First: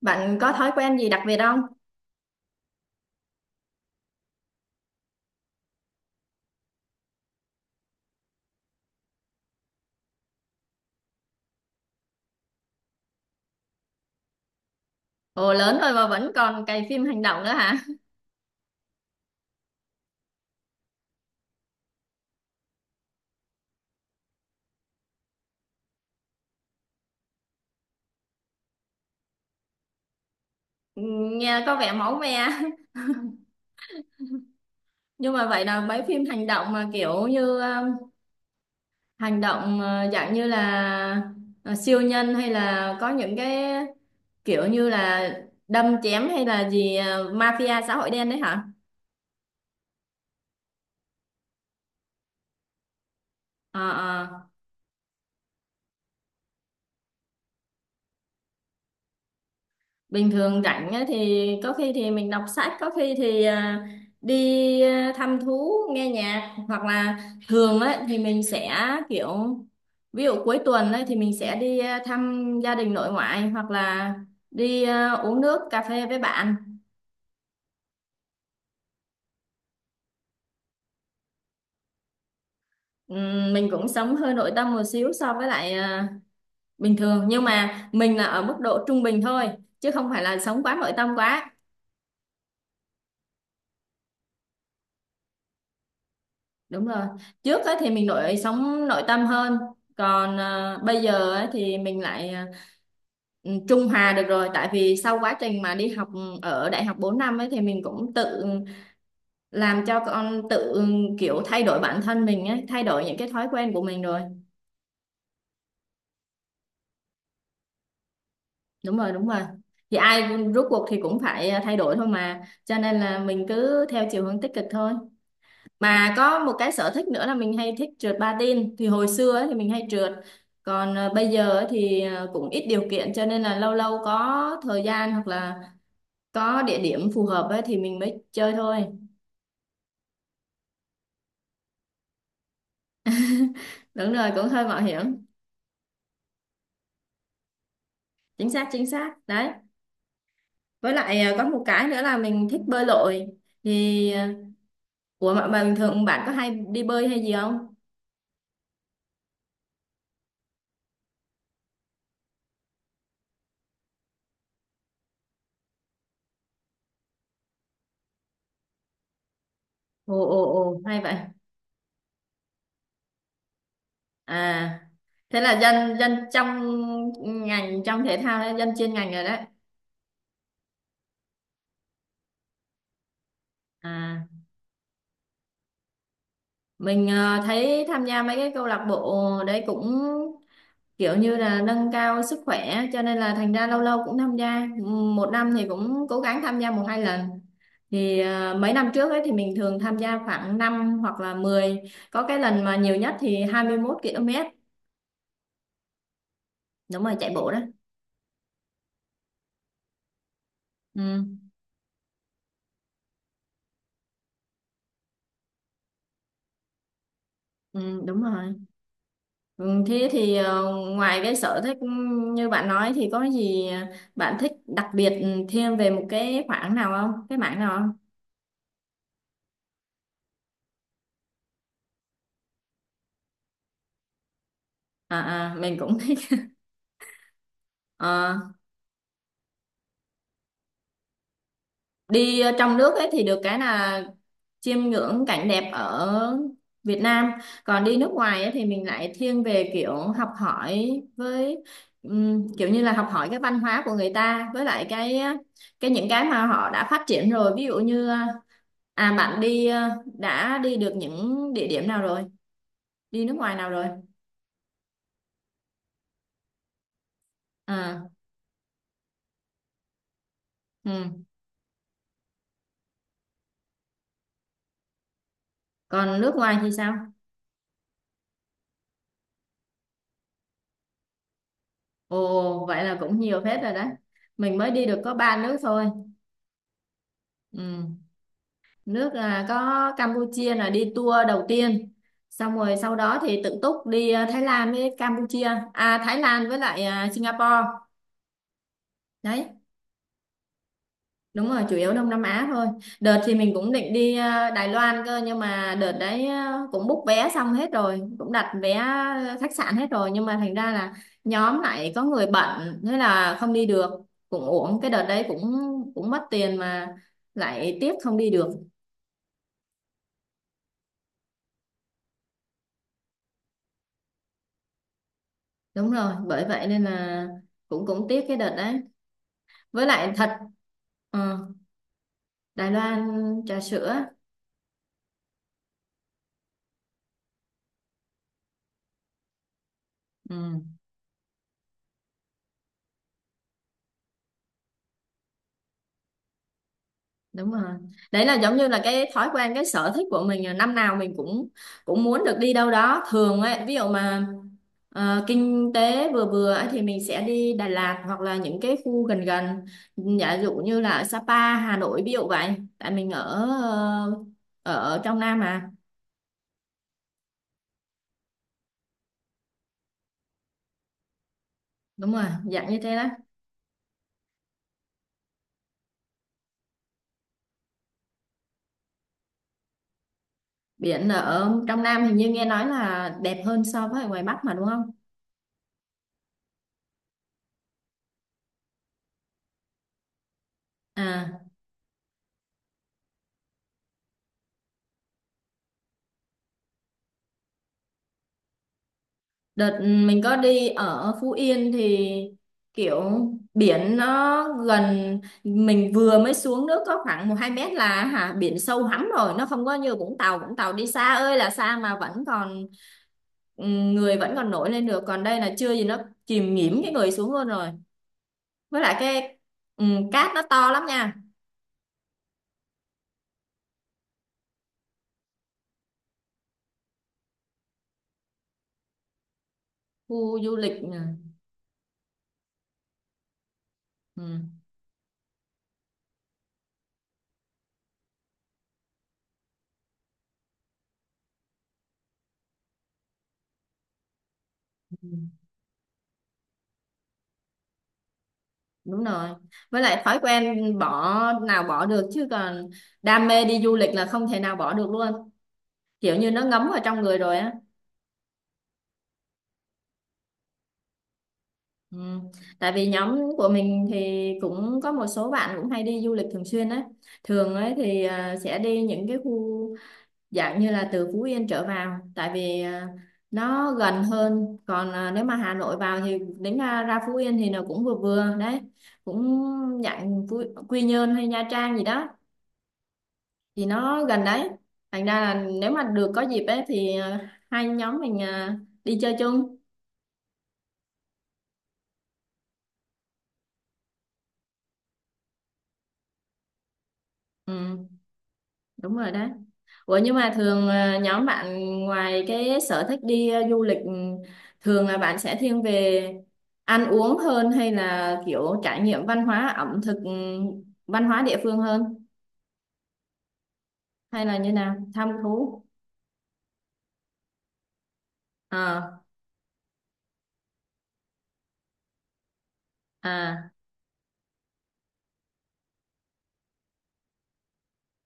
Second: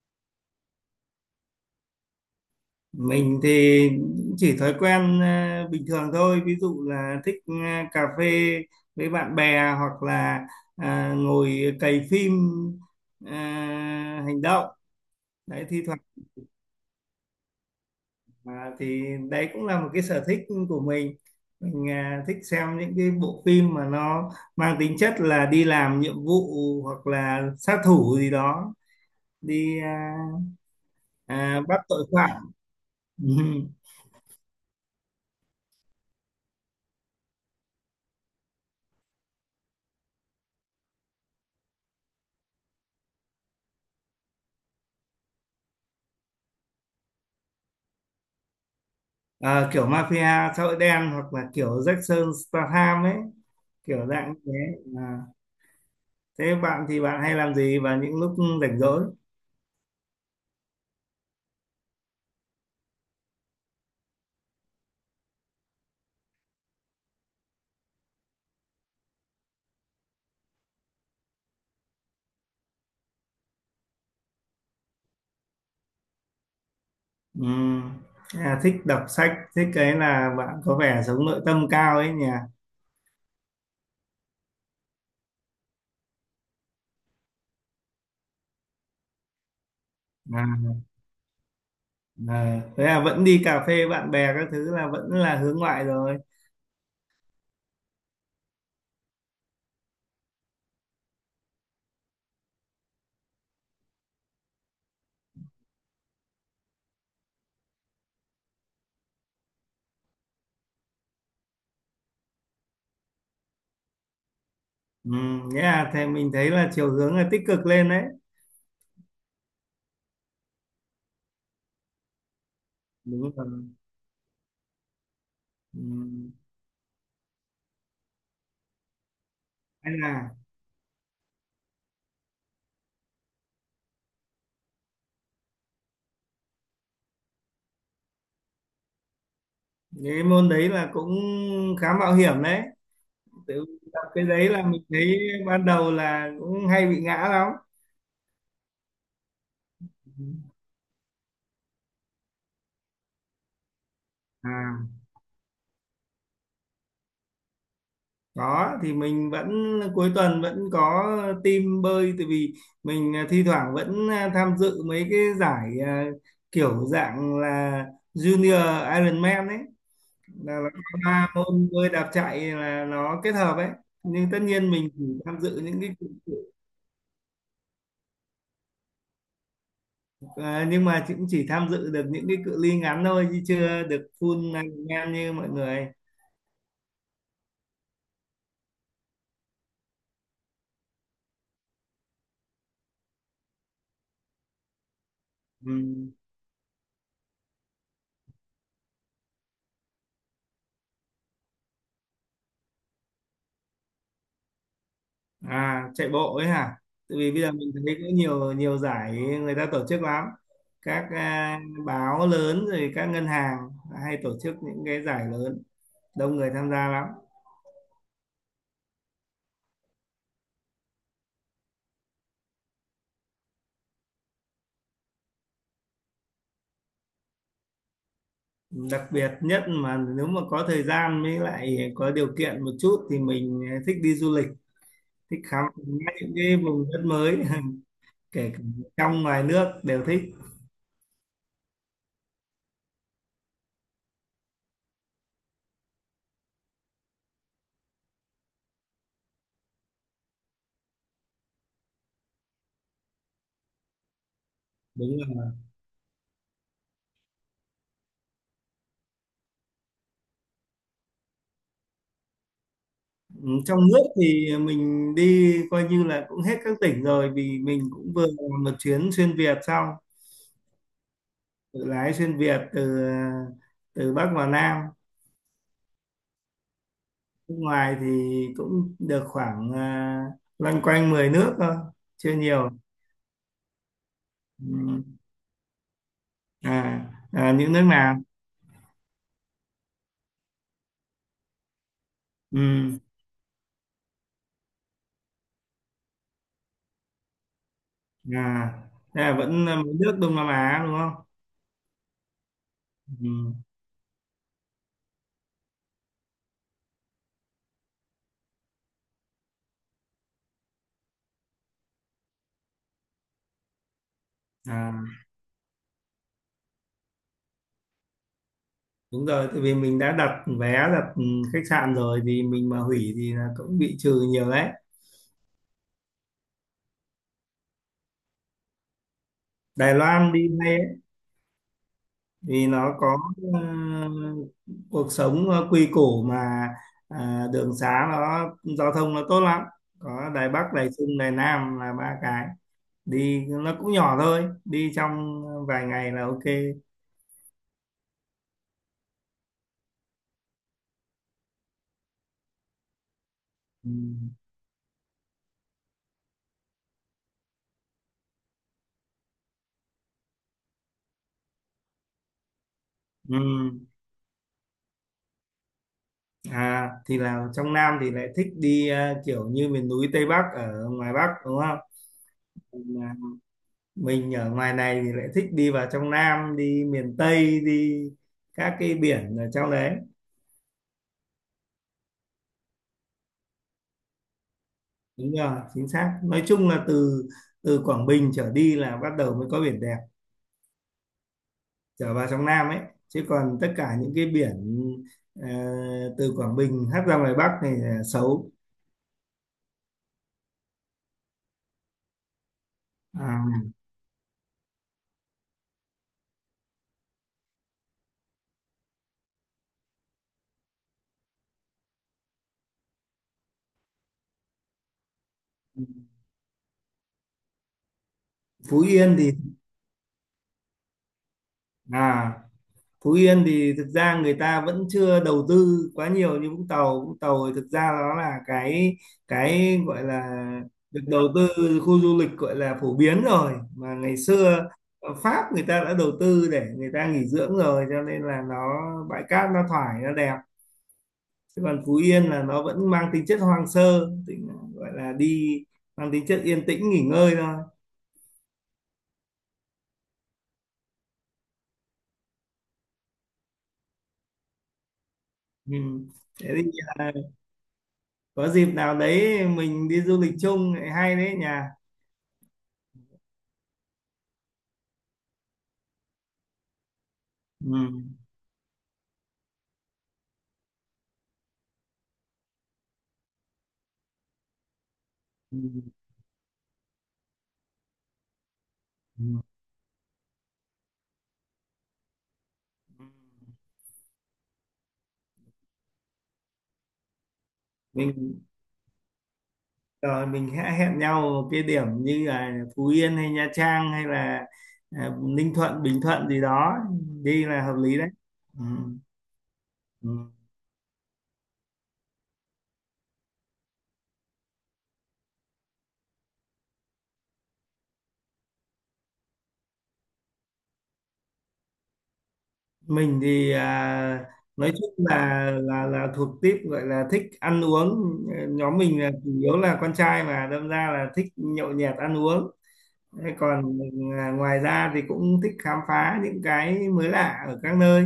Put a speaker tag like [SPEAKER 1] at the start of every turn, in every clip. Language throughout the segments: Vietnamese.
[SPEAKER 1] Bạn có thói quen gì đặc biệt không?
[SPEAKER 2] Mình thì chỉ thói quen bình thường thôi, ví dụ là thích cà phê với bạn bè hoặc là ngồi cày phim à, hành động.
[SPEAKER 1] Ồ,
[SPEAKER 2] Đấy
[SPEAKER 1] lớn
[SPEAKER 2] thi
[SPEAKER 1] rồi
[SPEAKER 2] thoảng
[SPEAKER 1] mà vẫn còn cày phim hành động nữa hả?
[SPEAKER 2] thì đấy cũng là một cái sở thích của mình. Mình thích xem những cái bộ phim mà nó mang tính chất là đi làm nhiệm vụ hoặc là sát thủ gì đó, đi
[SPEAKER 1] Ừ. Nghe có
[SPEAKER 2] bắt
[SPEAKER 1] vẻ
[SPEAKER 2] tội
[SPEAKER 1] máu me.
[SPEAKER 2] phạm.
[SPEAKER 1] Nhưng mà vậy là mấy phim hành động mà kiểu như hành động, dạng như là siêu nhân, hay là có những cái kiểu như là đâm chém hay là gì, mafia xã hội đen đấy hả?
[SPEAKER 2] Ờ, kiểu mafia xã hội đen hoặc là kiểu Jackson Statham ấy,
[SPEAKER 1] Ờ,
[SPEAKER 2] kiểu dạng như
[SPEAKER 1] ờ.
[SPEAKER 2] thế à. Thế bạn thì bạn hay làm gì vào những lúc rảnh rỗi?
[SPEAKER 1] Bình thường rảnh á thì có khi thì mình đọc sách, có khi thì đi, thăm thú, nghe nhạc hoặc là thường ấy thì mình sẽ kiểu ví dụ cuối tuần ấy thì mình sẽ đi, thăm gia đình nội ngoại, hoặc là đi, uống nước cà phê với bạn.
[SPEAKER 2] Ừm, thế thích đọc sách, thích cái là bạn có vẻ sống nội tâm cao ấy nhỉ.
[SPEAKER 1] Mình cũng sống hơi nội tâm một xíu so với lại, bình thường, nhưng mà mình là ở mức độ trung bình thôi, chứ không phải là sống
[SPEAKER 2] à,
[SPEAKER 1] quá nội tâm quá.
[SPEAKER 2] Thế là vẫn đi cà phê bạn bè các thứ là vẫn là hướng ngoại rồi.
[SPEAKER 1] Đúng rồi, trước ấy thì mình sống nội tâm hơn, còn bây giờ ấy thì mình lại, trung hòa được rồi, tại vì sau quá trình mà đi học ở đại học 4 năm ấy thì mình cũng tự làm cho con tự, kiểu thay đổi bản thân mình ấy, thay đổi những cái thói quen của mình rồi.
[SPEAKER 2] Thế là thì mình thấy là chiều hướng là tích cực lên đấy,
[SPEAKER 1] Đúng rồi, đúng rồi. Thì ai rốt cuộc thì cũng phải, thay đổi thôi mà, cho nên là
[SPEAKER 2] đúng rồi.
[SPEAKER 1] mình cứ theo chiều hướng tích cực thôi. Mà
[SPEAKER 2] Ừm,
[SPEAKER 1] có một cái sở thích nữa là mình hay thích trượt patin, thì hồi xưa ấy thì mình hay
[SPEAKER 2] hay
[SPEAKER 1] trượt,
[SPEAKER 2] là
[SPEAKER 1] còn bây giờ ấy thì cũng ít điều kiện, cho nên là lâu lâu có thời gian hoặc là có địa điểm phù hợp ấy thì mình mới chơi thôi.
[SPEAKER 2] cái môn đấy là cũng khá mạo hiểm đấy, tự tập
[SPEAKER 1] Đúng
[SPEAKER 2] cái
[SPEAKER 1] rồi, cũng
[SPEAKER 2] đấy là
[SPEAKER 1] hơi mạo
[SPEAKER 2] mình thấy
[SPEAKER 1] hiểm.
[SPEAKER 2] ban đầu là cũng hay bị ngã lắm.
[SPEAKER 1] Chính xác, chính xác đấy. Với lại có một cái nữa là mình thích bơi lội, thì
[SPEAKER 2] à
[SPEAKER 1] ủa mà bình thường bạn có hay đi bơi hay gì không?
[SPEAKER 2] có thì mình vẫn cuối tuần vẫn có team bơi, tại vì mình thi thoảng vẫn tham dự mấy cái giải kiểu dạng là Junior Ironman ấy,
[SPEAKER 1] Ồ, ồ,
[SPEAKER 2] là nó
[SPEAKER 1] ồ,
[SPEAKER 2] có
[SPEAKER 1] hay vậy.
[SPEAKER 2] ba môn bơi đạp chạy là nó kết hợp ấy, nhưng tất nhiên
[SPEAKER 1] à
[SPEAKER 2] mình chỉ tham
[SPEAKER 1] Thế là
[SPEAKER 2] dự
[SPEAKER 1] dân dân trong ngành, trong thể thao đấy, dân chuyên ngành rồi đấy.
[SPEAKER 2] nhưng mà cũng chỉ tham dự được những cái cự ly ngắn thôi chứ chưa được
[SPEAKER 1] À.
[SPEAKER 2] full Ironman như mọi người.
[SPEAKER 1] Mình thấy tham gia mấy cái câu lạc bộ đấy cũng kiểu như là nâng cao sức khỏe, cho nên là thành ra lâu lâu cũng tham gia. Một năm thì
[SPEAKER 2] Ừ.
[SPEAKER 1] cũng cố gắng tham gia một hai lần. Thì mấy năm trước ấy thì mình thường tham gia khoảng 5 hoặc là 10. Có cái lần mà nhiều nhất thì 21 km.
[SPEAKER 2] Chạy bộ ấy hả?
[SPEAKER 1] Đúng rồi,
[SPEAKER 2] Tại vì
[SPEAKER 1] chạy
[SPEAKER 2] bây
[SPEAKER 1] bộ
[SPEAKER 2] giờ
[SPEAKER 1] đó.
[SPEAKER 2] mình thấy có nhiều nhiều giải người ta tổ chức lắm,
[SPEAKER 1] Ừ,
[SPEAKER 2] các báo lớn rồi các ngân hàng hay tổ chức những cái giải lớn, đông người tham gia lắm.
[SPEAKER 1] ừ, đúng rồi. Ừ, thế thì ngoài cái sở thích như bạn nói thì có gì bạn thích đặc biệt thêm về một cái khoảng nào không? Cái mảng nào?
[SPEAKER 2] Đặc biệt nhất mà nếu mà có thời gian với lại có điều kiện một chút thì mình thích đi du lịch, thích khám
[SPEAKER 1] Mình cũng
[SPEAKER 2] phá
[SPEAKER 1] thích.
[SPEAKER 2] những cái vùng đất mới.
[SPEAKER 1] Ờ,
[SPEAKER 2] Kể cả trong ngoài nước đều thích,
[SPEAKER 1] đi trong nước ấy thì được cái là chiêm ngưỡng cảnh đẹp ở Việt Nam, còn đi nước ngoài ấy thì mình lại thiên về kiểu học hỏi, với kiểu như là học hỏi cái văn hóa của người ta, với lại
[SPEAKER 2] đúng
[SPEAKER 1] cái
[SPEAKER 2] rồi.
[SPEAKER 1] cái những cái mà họ đã phát triển rồi, ví dụ như bạn đi, đã đi được những địa điểm nào rồi? Đi nước
[SPEAKER 2] Ừ,
[SPEAKER 1] ngoài nào
[SPEAKER 2] trong
[SPEAKER 1] rồi?
[SPEAKER 2] nước thì mình đi coi như là cũng hết các tỉnh rồi vì mình
[SPEAKER 1] À.
[SPEAKER 2] cũng vừa làm một chuyến xuyên Việt xong,
[SPEAKER 1] Ừ.
[SPEAKER 2] tự lái xuyên Việt từ từ Bắc vào Nam.
[SPEAKER 1] Còn nước ngoài thì sao?
[SPEAKER 2] Nước ngoài thì cũng được khoảng loanh quanh 10 nước thôi, chưa
[SPEAKER 1] Ồ,
[SPEAKER 2] nhiều.
[SPEAKER 1] vậy là cũng nhiều phết rồi đấy. Mình mới đi được
[SPEAKER 2] Ừ.
[SPEAKER 1] có ba nước thôi.
[SPEAKER 2] à, những
[SPEAKER 1] Ừ.
[SPEAKER 2] nước nào?
[SPEAKER 1] Nước, có Campuchia là đi tour đầu tiên, xong rồi
[SPEAKER 2] Ừ.
[SPEAKER 1] sau đó thì tự túc đi, Thái Lan với Campuchia. Thái Lan với lại, Singapore.
[SPEAKER 2] à, Thế là
[SPEAKER 1] Đấy,
[SPEAKER 2] vẫn là mấy nước Đông Nam Á đúng không?
[SPEAKER 1] đúng rồi, chủ yếu Đông Nam Á thôi. Đợt thì
[SPEAKER 2] Ừ.
[SPEAKER 1] mình cũng định đi, Đài Loan cơ, nhưng mà đợt đấy, cũng book vé xong hết rồi, cũng đặt vé khách sạn hết rồi, nhưng mà thành ra là nhóm lại có người bận, thế là không đi được. Cũng uổng cái
[SPEAKER 2] à,
[SPEAKER 1] đợt đấy, cũng cũng mất tiền mà lại tiếc không đi được.
[SPEAKER 2] Đúng rồi, tại vì mình đã đặt vé, đặt khách sạn rồi thì mình mà hủy thì là cũng bị trừ nhiều đấy.
[SPEAKER 1] Đúng rồi, bởi vậy nên là cũng cũng tiếc cái đợt đấy. Với
[SPEAKER 2] Đài
[SPEAKER 1] lại
[SPEAKER 2] Loan
[SPEAKER 1] thật,
[SPEAKER 2] đi
[SPEAKER 1] ờ,
[SPEAKER 2] vì
[SPEAKER 1] Đài
[SPEAKER 2] nó
[SPEAKER 1] Loan
[SPEAKER 2] có
[SPEAKER 1] trà
[SPEAKER 2] ờ,
[SPEAKER 1] sữa.
[SPEAKER 2] cuộc sống nó quy củ mà, đường xá nó, giao thông nó tốt lắm. Có Đài
[SPEAKER 1] Ừ,
[SPEAKER 2] Bắc, Đài Trung, Đài Nam là ba cái, đi nó cũng nhỏ thôi, đi trong vài ngày là ok.
[SPEAKER 1] đúng rồi, đấy là giống như là cái thói quen, cái sở thích của mình là năm nào mình cũng cũng muốn được đi đâu đó thường ấy. Ví dụ
[SPEAKER 2] Ừ.
[SPEAKER 1] mà kinh tế vừa vừa ấy thì mình sẽ đi Đà Lạt, hoặc là những cái khu gần gần, giả dụ như là ở Sapa, Hà Nội ví dụ vậy, tại mình
[SPEAKER 2] Ừ.
[SPEAKER 1] ở, ở trong Nam mà.
[SPEAKER 2] À, thì là trong Nam thì lại thích đi kiểu như miền núi Tây Bắc ở ngoài Bắc đúng không.
[SPEAKER 1] Đúng rồi, dạng như thế đó.
[SPEAKER 2] Mà mình ở ngoài này thì lại thích đi vào trong Nam, đi miền Tây, đi các cái biển ở trong đấy.
[SPEAKER 1] Biển ở trong Nam hình như nghe nói là đẹp hơn so với ở ngoài Bắc mà đúng không?
[SPEAKER 2] Đúng rồi, chính xác. Nói chung là từ từ Quảng Bình trở đi là bắt đầu mới có biển đẹp,
[SPEAKER 1] À,
[SPEAKER 2] trở vào trong Nam ấy. Chứ còn tất cả những cái biển ờ, từ Quảng Bình hất ra ngoài Bắc này là xấu.
[SPEAKER 1] đợt, mình có đi ở Phú Yên thì kiểu
[SPEAKER 2] À,
[SPEAKER 1] biển nó gần mình vừa mới xuống nước có khoảng một hai mét là hả, biển sâu hắm rồi, nó không có như Vũng Tàu. Vũng Tàu đi xa ơi là xa mà vẫn còn, người vẫn còn nổi lên được, còn đây là chưa gì nó chìm nghỉm cái người xuống luôn rồi. Với
[SPEAKER 2] Phú
[SPEAKER 1] lại
[SPEAKER 2] Yên thì
[SPEAKER 1] cái, cát nó to lắm nha.
[SPEAKER 2] à Phú Yên thì thực ra người ta vẫn chưa đầu tư quá nhiều như Vũng Tàu. Vũng Tàu thì thực ra nó là cái gọi
[SPEAKER 1] Khu
[SPEAKER 2] là
[SPEAKER 1] du lịch nè.
[SPEAKER 2] được đầu tư khu du lịch, gọi là phổ biến rồi, mà ngày
[SPEAKER 1] Ừ.
[SPEAKER 2] xưa ở Pháp người ta đã đầu tư để người ta nghỉ dưỡng rồi cho nên là nó bãi cát nó thoải, nó đẹp. Chứ còn Phú Yên là nó vẫn mang tính chất hoang sơ, tính gọi là đi mang tính chất yên tĩnh nghỉ ngơi thôi.
[SPEAKER 1] Đúng rồi, với lại thói quen bỏ nào bỏ được, chứ còn đam mê đi du lịch là không thể nào bỏ được luôn,
[SPEAKER 2] Ừ.
[SPEAKER 1] kiểu như nó
[SPEAKER 2] Thế
[SPEAKER 1] ngấm
[SPEAKER 2] thì
[SPEAKER 1] vào trong
[SPEAKER 2] à,
[SPEAKER 1] người rồi á.
[SPEAKER 2] có dịp nào đấy mình đi du lịch chung lại hay đấy nhà.
[SPEAKER 1] Ừ. Tại vì nhóm của mình thì cũng có một số bạn cũng hay đi du lịch thường xuyên ấy, thường ấy
[SPEAKER 2] Ừ.
[SPEAKER 1] thì sẽ đi những cái khu dạng như là từ Phú Yên trở vào, tại vì nó gần hơn, còn nếu mà Hà Nội
[SPEAKER 2] Ừ.
[SPEAKER 1] vào thì đến ra Phú Yên thì nó cũng vừa vừa đấy,
[SPEAKER 2] Ừ.
[SPEAKER 1] cũng dạng Phú, Quy Nhơn hay Nha Trang gì đó thì nó gần đấy, thành ra là nếu mà được có dịp ấy thì hai nhóm mình
[SPEAKER 2] Mình
[SPEAKER 1] đi chơi chung.
[SPEAKER 2] rồi mình hãy hẹn nhau ở cái điểm như là Phú Yên hay Nha Trang hay là Ninh Thuận, Bình Thuận gì đó, đi
[SPEAKER 1] Ừ,
[SPEAKER 2] là hợp lý đấy. Ừ.
[SPEAKER 1] đúng rồi đấy. Ủa nhưng
[SPEAKER 2] Ừ.
[SPEAKER 1] mà thường, nhóm bạn ngoài cái sở thích đi, du lịch, thường là bạn sẽ thiên về ăn uống hơn, hay là kiểu trải nghiệm văn hóa ẩm thực, văn hóa địa phương hơn,
[SPEAKER 2] Mình thì
[SPEAKER 1] hay là như
[SPEAKER 2] nói
[SPEAKER 1] nào,
[SPEAKER 2] chung
[SPEAKER 1] thăm thú?
[SPEAKER 2] là thuộc típ gọi là thích ăn uống, nhóm mình
[SPEAKER 1] à
[SPEAKER 2] là chủ yếu là con trai mà đâm ra là thích nhậu nhẹt ăn uống. Thế
[SPEAKER 1] à
[SPEAKER 2] còn ngoài ra thì cũng thích khám phá những cái mới lạ ở các nơi,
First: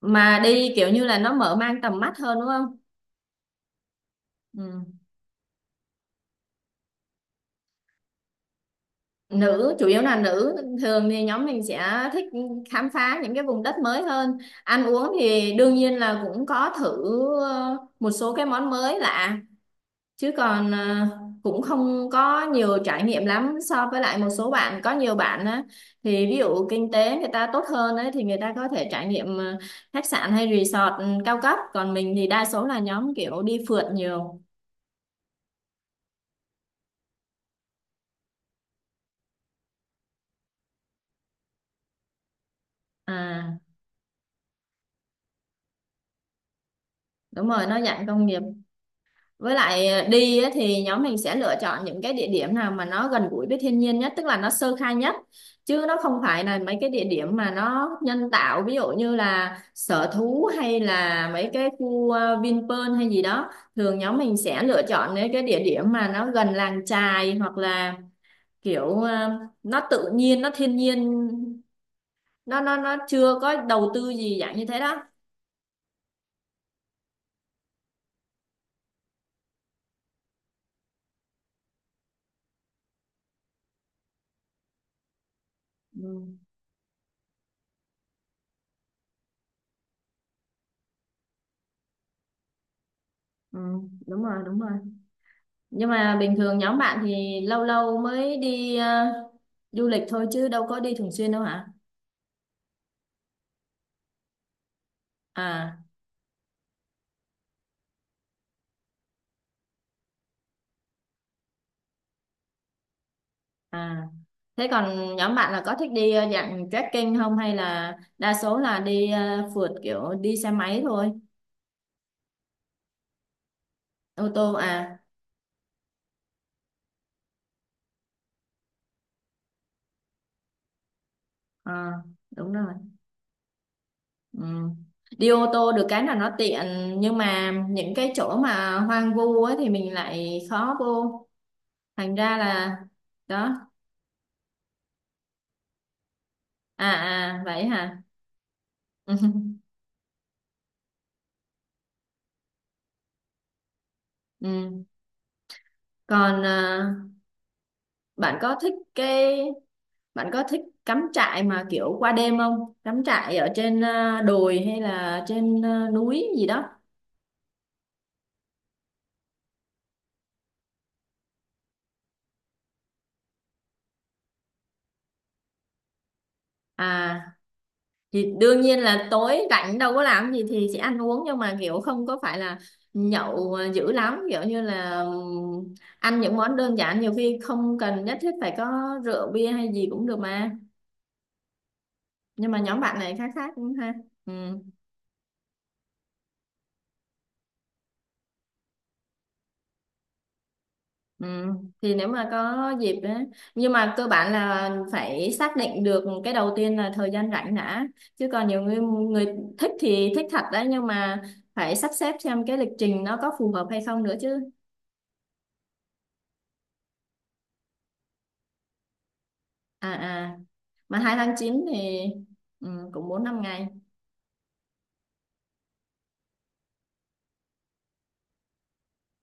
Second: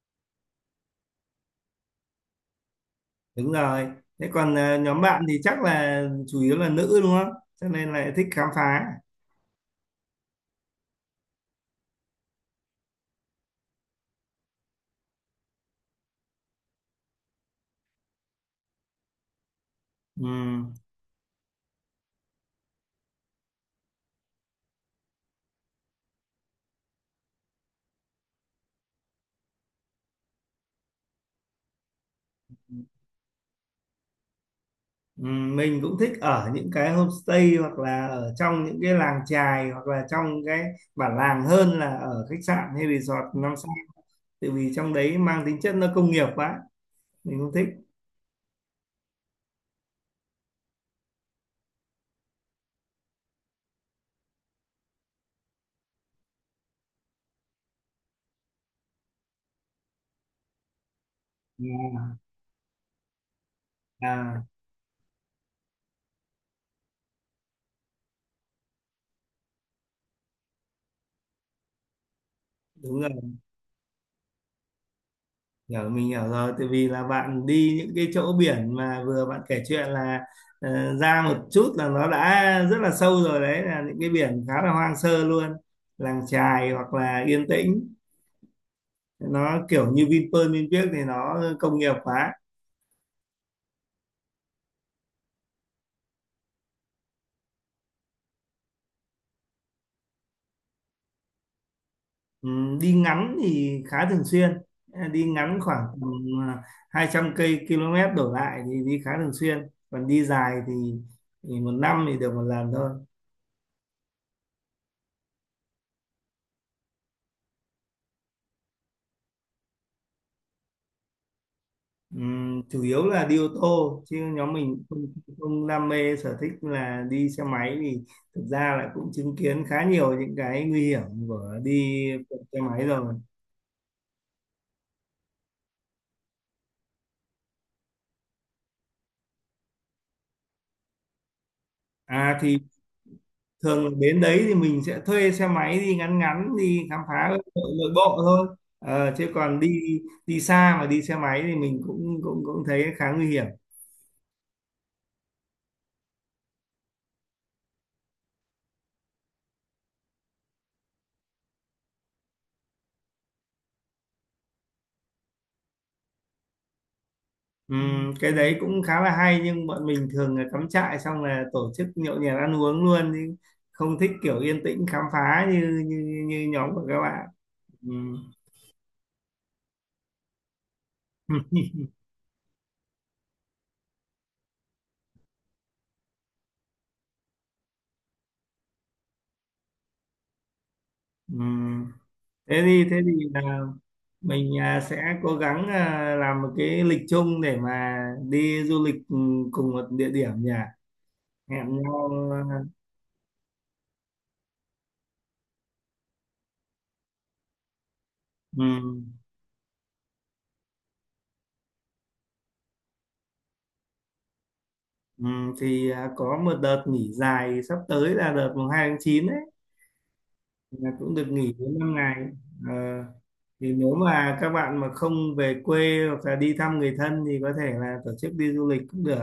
[SPEAKER 1] mà đi kiểu như là nó mở mang tầm mắt hơn đúng không?
[SPEAKER 2] đúng rồi. Thế còn
[SPEAKER 1] Ừ.
[SPEAKER 2] nhóm bạn thì chắc là chủ yếu là nữ đúng không, cho nên là thích khám phá.
[SPEAKER 1] Nữ, chủ yếu là nữ. Thường thì nhóm mình sẽ thích khám phá những cái vùng đất mới hơn. Ăn uống thì đương nhiên là cũng có thử một số cái món mới lạ,
[SPEAKER 2] Ừ.
[SPEAKER 1] chứ còn cũng không có nhiều trải nghiệm lắm so với lại một số bạn. Có nhiều bạn á thì ví dụ kinh tế người ta tốt hơn ấy thì người ta có thể trải nghiệm khách sạn hay resort, cao cấp, còn mình thì đa số là nhóm kiểu đi phượt nhiều.
[SPEAKER 2] Ừ, mình cũng thích ở những cái homestay hoặc là ở trong những cái làng chài hoặc là trong cái bản làng hơn là ở khách sạn hay resort năm
[SPEAKER 1] à
[SPEAKER 2] sao tại vì trong đấy mang tính chất nó công nghiệp quá, mình
[SPEAKER 1] Đúng
[SPEAKER 2] không
[SPEAKER 1] rồi,
[SPEAKER 2] thích.
[SPEAKER 1] nó dạng công nghiệp. Với lại đi á thì nhóm mình sẽ lựa chọn những cái địa điểm nào mà nó gần gũi với thiên nhiên nhất, tức là nó sơ khai nhất. Chứ nó không phải là mấy cái địa điểm mà nó nhân tạo, ví dụ như là sở thú hay là mấy cái
[SPEAKER 2] à,
[SPEAKER 1] khu, Vinpearl hay gì đó. Thường nhóm mình
[SPEAKER 2] à,
[SPEAKER 1] sẽ lựa chọn những cái địa điểm mà nó gần làng chài, hoặc là kiểu nó tự nhiên, nó thiên nhiên, nó
[SPEAKER 2] Đúng rồi,
[SPEAKER 1] chưa có đầu tư gì dạng như thế đó.
[SPEAKER 2] hiểu, mình hiểu rồi, tại vì là bạn đi những cái chỗ biển mà vừa bạn kể chuyện là ra một chút là nó đã rất là sâu rồi, đấy là những cái biển khá là hoang sơ luôn, làng
[SPEAKER 1] Ừ,
[SPEAKER 2] chài hoặc là yên tĩnh, nó kiểu như Vinpearl, Vinpearl thì nó công nghiệp quá.
[SPEAKER 1] ừ, đúng rồi, đúng rồi. Nhưng mà bình thường nhóm bạn thì lâu lâu mới đi, du lịch thôi chứ đâu có đi thường xuyên đâu hả?
[SPEAKER 2] Ừ, đi ngắn thì khá thường xuyên. Ờ, đi ngắn
[SPEAKER 1] à
[SPEAKER 2] khoảng tầm ờ, 200 km đổ lại thì đi khá thường xuyên, còn đi dài thì một năm thì được một lần thôi.
[SPEAKER 1] à Thế còn nhóm bạn là có thích đi, dạng trekking không, hay là đa số là đi phượt kiểu đi xe máy thôi?
[SPEAKER 2] Chủ yếu là đi ô tô chứ
[SPEAKER 1] Ô
[SPEAKER 2] nhóm
[SPEAKER 1] tô
[SPEAKER 2] mình
[SPEAKER 1] à?
[SPEAKER 2] không đam mê sở thích là đi xe máy, thì thực ra là cũng chứng kiến khá nhiều những cái nguy hiểm của
[SPEAKER 1] À,
[SPEAKER 2] đi
[SPEAKER 1] đúng
[SPEAKER 2] xe
[SPEAKER 1] rồi.
[SPEAKER 2] máy rồi.
[SPEAKER 1] Ừ. Đi ô tô được cái là nó tiện, nhưng mà những cái chỗ mà hoang vu ấy thì mình lại khó vô, thành
[SPEAKER 2] À
[SPEAKER 1] ra
[SPEAKER 2] thì
[SPEAKER 1] là đó.
[SPEAKER 2] Thường đến đấy thì mình sẽ thuê xe máy đi ngắn ngắn, đi
[SPEAKER 1] À,
[SPEAKER 2] khám phá nội
[SPEAKER 1] à, vậy
[SPEAKER 2] nội
[SPEAKER 1] hả?
[SPEAKER 2] bộ thôi. Ờ, chứ còn đi đi xa mà đi xe máy thì mình cũng cũng cũng thấy khá nguy hiểm.
[SPEAKER 1] Ừ. Còn bạn có thích cái bạn có thích cắm trại mà kiểu qua đêm không, cắm trại ở trên đồi hay là trên núi gì đó?
[SPEAKER 2] Cái đấy cũng khá là hay nhưng bọn mình thường là cắm trại xong là tổ chức nhậu nhẹt ăn uống luôn chứ không thích kiểu yên tĩnh khám phá như như như nhóm của các
[SPEAKER 1] à
[SPEAKER 2] bạn. Ừm,
[SPEAKER 1] thì đương nhiên là tối rảnh đâu có làm gì thì sẽ ăn uống, nhưng mà kiểu không có phải là nhậu dữ lắm, kiểu như là ăn những món đơn giản, nhiều khi không cần nhất thiết phải có rượu bia hay gì cũng được mà.
[SPEAKER 2] ừm.
[SPEAKER 1] Nhưng mà
[SPEAKER 2] Thế
[SPEAKER 1] nhóm
[SPEAKER 2] thì
[SPEAKER 1] bạn này khá khác
[SPEAKER 2] là
[SPEAKER 1] cũng ha. Ừ.
[SPEAKER 2] mình sẽ cố gắng làm một cái lịch chung để mà đi du lịch cùng một địa điểm nhỉ,
[SPEAKER 1] Ừ,
[SPEAKER 2] hẹn
[SPEAKER 1] thì nếu
[SPEAKER 2] nhau
[SPEAKER 1] mà có
[SPEAKER 2] à,
[SPEAKER 1] dịp đấy, nhưng mà cơ bản là phải xác định được cái đầu tiên là thời gian rảnh đã, chứ còn nhiều người,
[SPEAKER 2] ừm,
[SPEAKER 1] người thích thì thích thật đấy, nhưng mà phải sắp xếp xem cái lịch trình nó có phù hợp hay không nữa chứ.
[SPEAKER 2] thì có một đợt nghỉ dài sắp tới là đợt mùng 2 tháng 9 đấy,
[SPEAKER 1] à à
[SPEAKER 2] là
[SPEAKER 1] mà
[SPEAKER 2] cũng
[SPEAKER 1] 2
[SPEAKER 2] được
[SPEAKER 1] tháng
[SPEAKER 2] nghỉ
[SPEAKER 1] 9
[SPEAKER 2] đến năm
[SPEAKER 1] thì,
[SPEAKER 2] ngày Ờ,
[SPEAKER 1] cũng 4 5 ngày.
[SPEAKER 2] thì nếu mà các bạn mà không về quê hoặc là đi thăm người thân thì có thể là tổ chức đi du lịch cũng được,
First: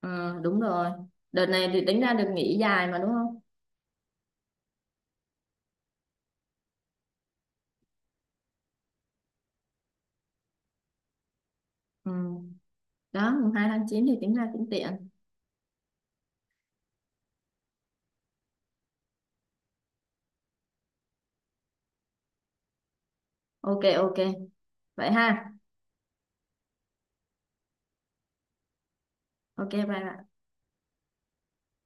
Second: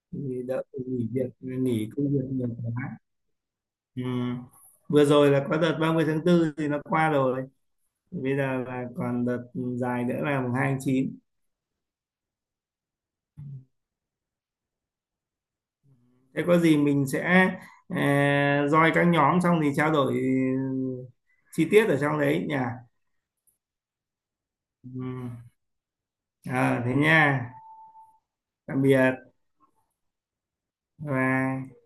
[SPEAKER 1] Ừ,
[SPEAKER 2] thì
[SPEAKER 1] đúng
[SPEAKER 2] đỡ phải
[SPEAKER 1] rồi.
[SPEAKER 2] nghỉ việc,
[SPEAKER 1] Đợt này thì
[SPEAKER 2] nghỉ
[SPEAKER 1] tính ra
[SPEAKER 2] công việc
[SPEAKER 1] được
[SPEAKER 2] nhiều
[SPEAKER 1] nghỉ dài mà
[SPEAKER 2] quá.
[SPEAKER 1] đúng không?
[SPEAKER 2] Ừ. Vừa rồi là có đợt 30 tháng 4 thì nó qua rồi, bây giờ là còn đợt dài nữa là mùng 2 tháng 9.
[SPEAKER 1] Ừ. Đó mùng 2 tháng 9 thì tính ra cũng tiện.
[SPEAKER 2] Thế có gì mình sẽ uh, join các nhóm xong thì trao đổi chi tiết ở trong đấy nhỉ.
[SPEAKER 1] Ok, ok,
[SPEAKER 2] Ừ.
[SPEAKER 1] vậy ha.
[SPEAKER 2] Thế nha, tạm biệt
[SPEAKER 1] Ok, bye bye.
[SPEAKER 2] và